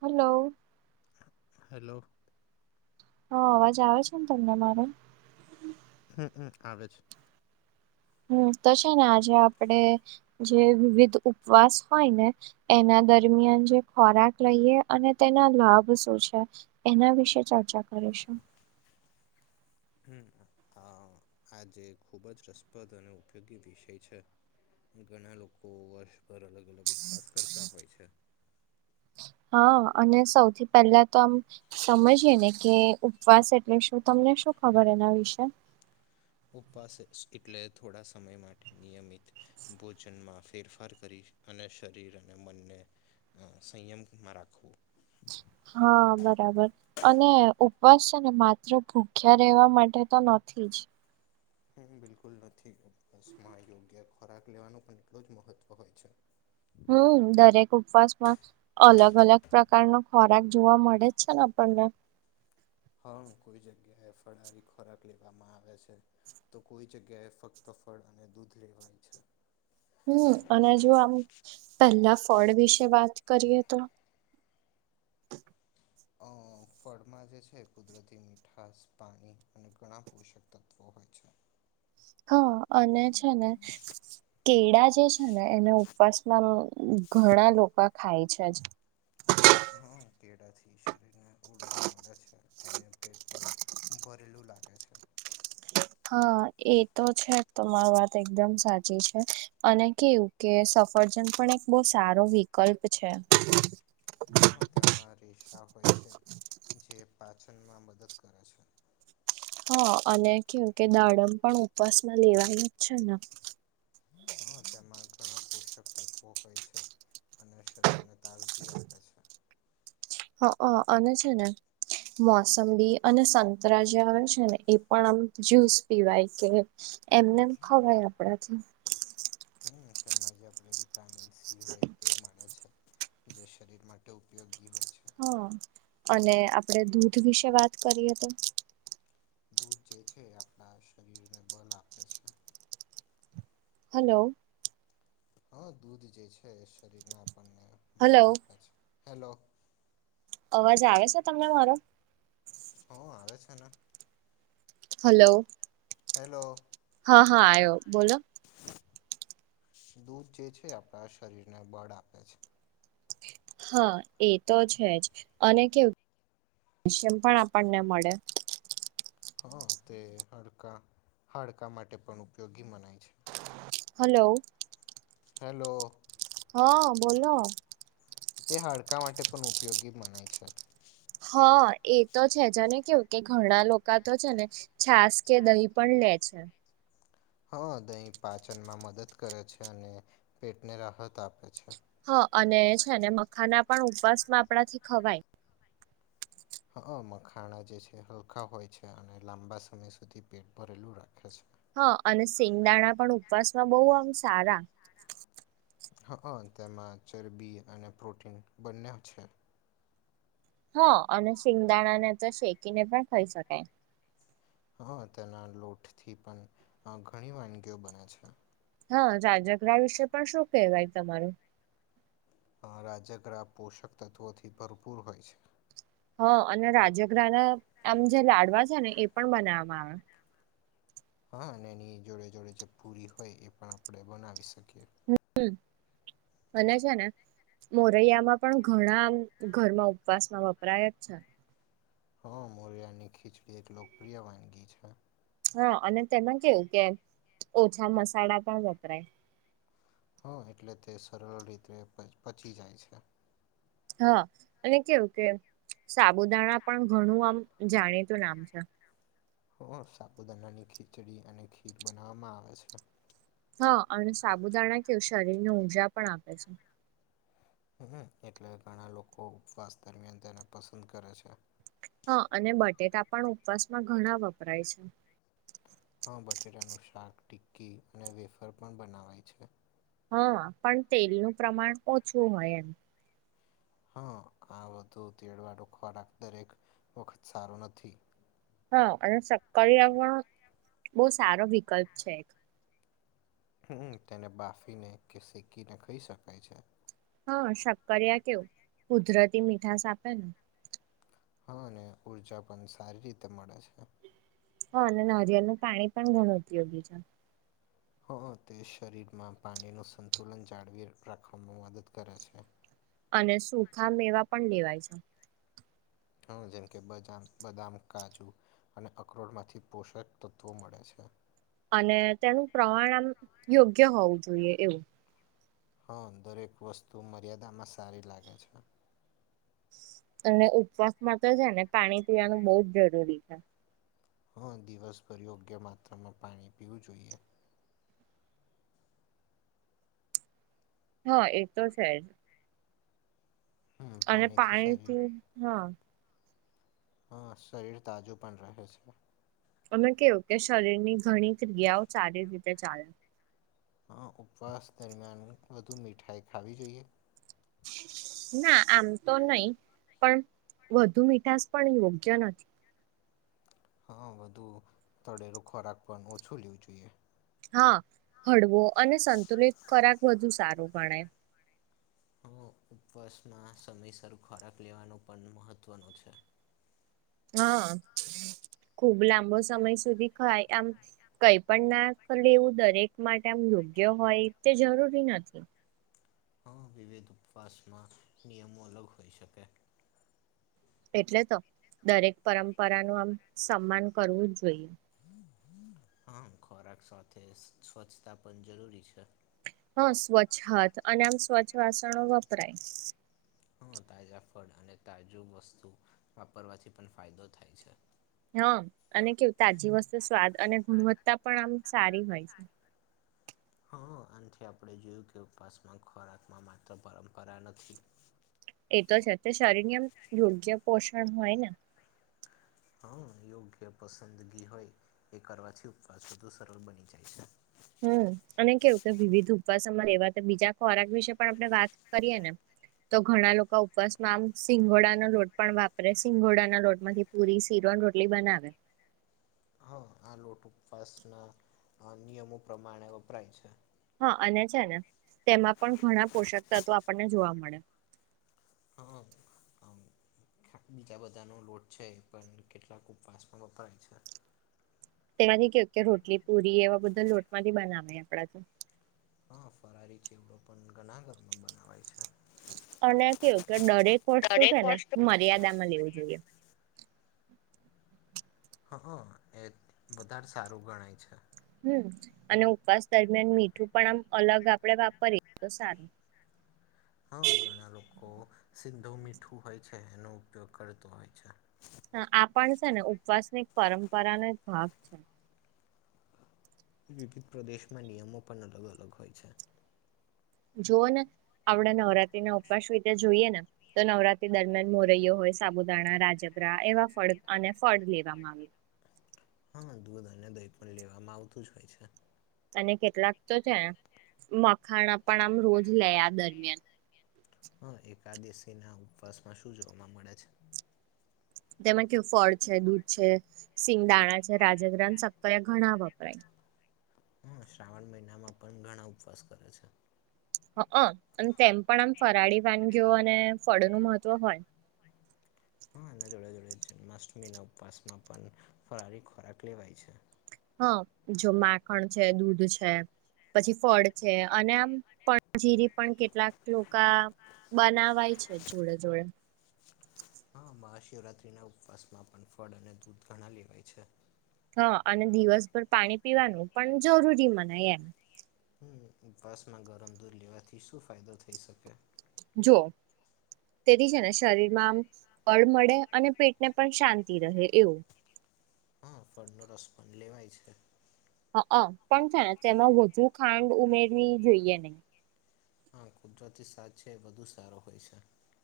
Hello hello. હા અવાજ આવે છે ને તમને મારો? હમ હમ આવે છે. હમ તો છે ને આજે આપડે જે વિવિધ ઉપવાસ હોય ને એના દરમિયાન જે ખોરાક લઈએ અને તેના લાભ શું છે? એના વિશે ચર્ચા કરીશું. હમ, આ આજે ખૂબ જ રસપ્રદ અને ઉપયોગી વિષય છે. ઘણા લોકો વર્ષભર અલગ અલગ ઉપવાસ કરતા હોય છે. હા અને સૌથી પહેલા તો આમ સમજીએ ને કે ઉપવાસ એટલે શું તમને શું ખબર એના વિશે? ઉપવાસ એટલે થોડા સમય માટે નિયમિત ભોજનમાં ફેરફાર કરી અને શરીર અને મનને સંયમ માં રાખવું. હા બરાબર. અને ઉપવાસ છે ને માત્ર ભૂખ્યા રહેેવા માટે તો નથી જ. હ બિલકુલ નથી ઉપવાસમાં યોગ્ય ખોરાક લેવાનું પણ એટલ જ મહત્ત્વ હોય છે. હમ દરેક ઉપવાસમાં અલગ અલગ પ્રકારનો ખોરાક જોવા મળે જ છે ને આપણને. હા કોઈ જગ્યાએ ફળારી ખોરાક લેવામાં આવે છે. તો કોઈ જગ્યાએ ફક્ત ફળ અને દૂધ લેવાય છે. હમ અને જો આમ પહેલા ફડ વિશે વાત કરીએ તો અ ફળમાં જે છે કુદરતી મીઠાશ, પાણી અને ઘણા પોષક તત્ત્વો હોય છે. હા અને છે ને કેળા જે છે ને એને ઉપવાસ માં ઘણા લોકા ખાય છે. હા કેળાથી શરીરને ઉર્જા મળે છે અને પેટ પણ બરેલું લાગે છે. હા એ તો છે તમારી વાત એકદમ સાચી છે અને કેવું કે સફરજન પણ એક બહુ સારો વિકલ્પ છે. હ તેમાં રષા હોય છે જે પાચનમાં મદદ કરે છે. હા અને કેવું કે દાડમ પણ ઉપવાસમાં લેવાઈ જ છે ને? હા તેમાં ઘણા પોષક તત્વો હોય છે. અને શરીરને તાજગી આપે છે. હ અને છે ને મોસંબી અને સંતરા જે આવે છે ને એ પણ આમ જ્યુસ પીવાય કે એમને એમ ખવાય આપડાથી. હમ તેમાં જે આપણે વિટામિન સી હોય એ મળે છે. જે શરીર માટે ઉપયોગી હોય છે. હા અને આપડે દૂધ વિશે વાત કરીએ તો દૂધ જે છે એ આપણા શરીરને બલ આપે છે. હલો. હા દૂધ જે છે એ શરીરને આપણને હલો બળ આપે છે. હેલો. અવાજ આવે છે તમને મારો? હો આવે છે ને. હલો. હેલો. હા હા આયો બોલો. દૂધ જે છે આપણા શરીરને બળ આપે છે. હા એ તો છે જ અને કેવું પણ આપણને મળે. હા તે હાડકા હાડકા માટે પણ ઉપયોગી મનાય છે. હલો. હેલો. હા બોલો. તે હાડકા માટે પણ ઉપયોગી મનાય છે. હા એ તો છે જ ને કેવું કે ઘણા લોકો તો છે ને છાસ કે દહીં પણ લે છે. હા દહીં પાચનમાં મદદ કરે છે અને પેટને રાહત આપે છે. હ અને છે ને મખાના પણ ઉપવાસમાં આપણાથી ખવાય. હ મખાણા જે છે હલકા હોય છે અને લાંબા સમય સુધી પેટ ભરેલું રાખે છે. હા અને સિંગદાણા પણ ઉપવાસમાં બહુ આમ સારા હઅ તેમાં ચરબી અને પ્રોટીન બંને છે. હ અને શિંગદાણા ને તો શેકીને પણ ખઈ શકાય. હા તેના લોટથી પણ ઘણી વાનગીઓ બને છે. હા રાજગરા વિશે પણ શું કેહેવાય તમારું? રાજગ્રહ પોષક તત્ત્વોથી ભરપૂર હોય છે. હ અને રાજગ્રહ ના આમ જે લાડવા છે ને એ પણ બનાવવામાં આવે. હા અને એની જોડે જોડે જે પૂરી હોય એ પણ આપણે બનાવી શકીએ. [unintelligible] અને છે ને મોરૈયામાં પણ ઘણા ઘરમાં ઉપવાસમાં વપરાય જ છે. હા મોરિયાની ખીચડી એક લોકપ્રિય વાનગી છે. હા અને તેમાં કેવું કે ઓછા મસાલા પણ વપરાય હ એટલે તે સરળ રીતે પચી જાય છે. હા અને કેવું કે સાબુદાણા પણ ઘણું આમ જાણીતું નામ છે. હ સાપુદાનાની ખીચડી અને ખીર બનાવવામાં આવે છે. હા અને સાબુદાણા કેવું શરીરને ઊર્જા પણ આપે છે. હ અ એટલે ઘણા લોકો ઉપવાસ દરમિયાન તેને પસંદ કરે છે. હા અને બટેટા પણ ઉપવાસમાં ઘણા વપરાય છે. હા બટેટાનું શાક ટિક્કી અને વેફર પણ બનાવાય છે. હા પણ તેલનું પ્રમાણ ઓછું હોય એમ. હા આ બટુ તેડવાડો ખોરાક દરેક વખત સારું નથી. હા અને સક્કરિયા પણ બહુ સારો વિકલ્પ છે એક. હમ્મ તેને બાફીને કે શેકીને ખાઈ શકાય છે. હા શક્કરિયા કેવું કુદરતી મીઠાસ આપે ને, હા અને ઉર્જા પણ સારી રીતે મળે છે. હા અને નરિયળ નું પાણી પણ ઘણું ઉપયોગી છે. હઅ તે શરીરમાં પાણીનું સંતુલન જાળવી રાખવામાં મદદ કરે છે. અને સુખા મેવા પણ લેવાય છે. હ જેમ કે બદામ, બદામ, કાજુ અને અકરોડમાંથી પોષક તત્વો મળે છે. અને તેનું પ્રમાણ આમ યોગ્ય હોવું જોઈએ એવું. હા દરેક વસ્તુ મર્યાદામાં સારી લાગે છે. અને ઉપવાસ માં તો છે ને પાણી પીવાનું બહું જ જરૂરી છે હ દિવસભર યોગ્ય માત્રામાં પાણી પીવું જોઈએ. હા એ તો છે જ. હમ અને શરીર પાણીથી હા, હા શરીર તાજું પણ રહે છે. અમે કેવું કે શરીર ની ઘણી ક્રિયાઓ સારી રીતે ચાલે. હઅ ઉપવાસ દરમિયાન વધુ મીઠાઈ ખાવી જોઈએ. ના આમ તો નહી, પણ વધુ મીઠાસ પણ યોગ્ય નથી. હા બધું તડેરો ખોરાક પણ ઓછું લેવું જોઈએ. હા હળવો અને સંતુલિત ખોરાક બધુ સારું ગણાય. હ ઉપવાસમાં સમયસર ખોરાક લેવાનું પણ મહત્વનો છે. હન. ખુબ લાંબો સમય સુધી ખાય, આમ કઈ પણ ના લેવું દરેક માટે આમ યોગ્ય હોય તે જરૂરી નથી. હા વિવેિધ ઉપવાસમાં નિયમો અલગ હોઈ શકે એટલે તો દરેક પરંપરા નું આમ સન્માન કરવું જ જોઈએ. આમ ખોરાક સાથે સ્વચ્છતા પણ જરૂરી છે. હ સ્વચ્છ હાથ અને આમ સ્વચ્છ વાસણો વપરાય હ તાજા ફળ અને તાજું વસ્તુ વાપરવાથી પણ ફાયદો થાય છે. હન અને કેવું તાજી વસ્તુ સ્વાદ અને ગુણવત્તા પણ આમ સારી હોય છે. હન આનથી આપડે જોયું કે ઉપવાસમાં, ખોરાકમાં માત્ર પરંપરા નથી. એતો છે. તે શરીરની આમ યોગ્ય પોષણ હોયને હન, યોગ્ય પસંદગી હોય એ કરવાથી ઉપવાસ વધુ સરળ બની જાય છે. હમ, અને કેવું કે વિવિધ ઉપવાસમાં રેવા તાર બીજા ખોરાક વિશે પણ આપણે વાત કરીએને તો ઘણા લોકો ઉપવાસમાં આમ સિંગોડાનો લોટ પણ વાપરે. સિંગોડાના લોટમાંથી પૂરી, સીરો અન રોટલી બનાવે. હન, આ લોટ ઉપવાસના અ નિયમો પ્રમાણે વપરાય છે. હન, અને છે ને તેમાં પણ ઘણા પોષક તત્વો આપડને જોવા મળે. હન, અમ બીજા બધાનો લોઠ છે એ પણ કેટલાક ઉપવાસમાં વપરાય છે. પેલા બી કે અત્યાર રોટલી પુરી એવા બધા લોટમાંથી બનાવે આપડા તો. હન, ફરારી ચેવડો પણ ઘણા ઘરમાં બનાવાય છે. અને કેવું કે દરેક વસ્તુ છે ને મર્યાદામાં લેવું જોઈએ. હ હન, એ વધારે સારું ગણાય છે. હમ, અને ઉપવાસ દરમિયાન મીઠું પણ આમ અલગ આપડે વાપરીએ તો સારું. હન, ઘણા લોકો સિંધવ મીઠું હોય છે એનો ઉપયોગ કરતો હોય છે. હા, આ પણ છે ને ઉપવાસની એક પરંપરાનો એક ભાગ છે. વિવિધ પ્રદેશમાં નિયમો પણ અલગ-અલગ હોય છે. જુઓ ને આપડે નવરાત્રીના ઉપવાસ રીતે જોઈએ ને તો નવરાત્રી દરમિયાન મોરૈયો હોય, સાબુદાણા, રાજગરા એવા ફળ અને ફળ લેવામાં આવે. હન, દૂધ અને દહી પણ લેવામાં આવતું જ હોય છે. અને કેટલાક તો છે ને મખાણા પણ આમ રોજ લે આ દરમિયાન. હન, એકાદશીના ઉપવાસમાં શું જોવામા મળે છે. તેમાં કેવુ ફળ છે, દૂધ છે, સિંગદાણા છે, રાજગરા ન શક્કરિયા ઘણા વપરાય. હન, શ્રાવણ મહિનામાં પણ ઘણા ઉપવાસ કરે છે. હઅ અ અન તેમ પણ આમ ફરાળી વાનગીઓ અને ફળનું મહત્વ હોય. હન, એના જોડે-જોડે જન્માષ્ટમીના ઉપવાસમાં પણ ફરારી ખોરાક લેવાય છે. હન, જો માખણ છે, દૂધ છે પછી ફળ છે અને આમ, પણ જીરી પણ કેટલાક લોકા બનાવાય છે જોડે-જોડે. હન, મહાશિવરાત્રીના ઉપવાસમાં પણ ફળ અને દૂધ ઘણાં લેવાય છે. હન અને દિવસભર પાણી પીવાનું પણ જરૂરી મનાય એમ. હમ, ઉપવાસમાં ગરમ દૂધ લેવાથી શું ફાયદો થઈ શકે? જો તેથી છે ને શરીરમાં આમ બળ મળે અને પેટને પણ શાંતી રહે એવું. હન, ફળનો રસ પણ લેવાય છે. હ અ પણ છે ને તેમાં વધુ ખાંડ ઉમેરવી જોઈએ નઈ. હન, કુદરતી સાદ છે એ વધુ સારો હોય છે.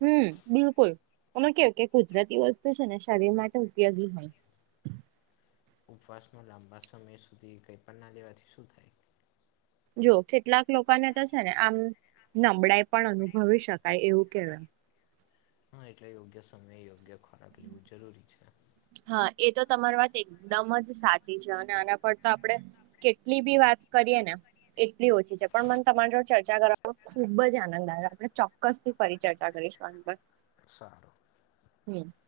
હમ, બિલકુલ એને કેવુ કે કુદરતી વસ્તુ છે ને શરીર માટે ઉપયોગી હોય. ઉપવાસમાં લાંબા સમય સુધી કંઈ પણ ના લેવાથી શું થાય? જો કેટલાક લોકોને તો છે ને આમ નબળાઈ પણ અનુભવી શકાય એવું કેવાય. હન, એટલે યોગ્ય સમયે યોગ્ય ખોરાક લેવું જરૂરી છે. હા એ તો તમારી વાત એકદમ જ સાચી છે અને આના પર તો આપણેે. કેટલી બી વાત કરીએ ને. એટલી ઓછી છે પણ મન તમાર જો ચર્ચા કરવાનો ખુબ જ આનંદ આવે આપડે ચો કસથી ફરી ચર્ચા કરીશું આન પર. સા નુ [unintelligible]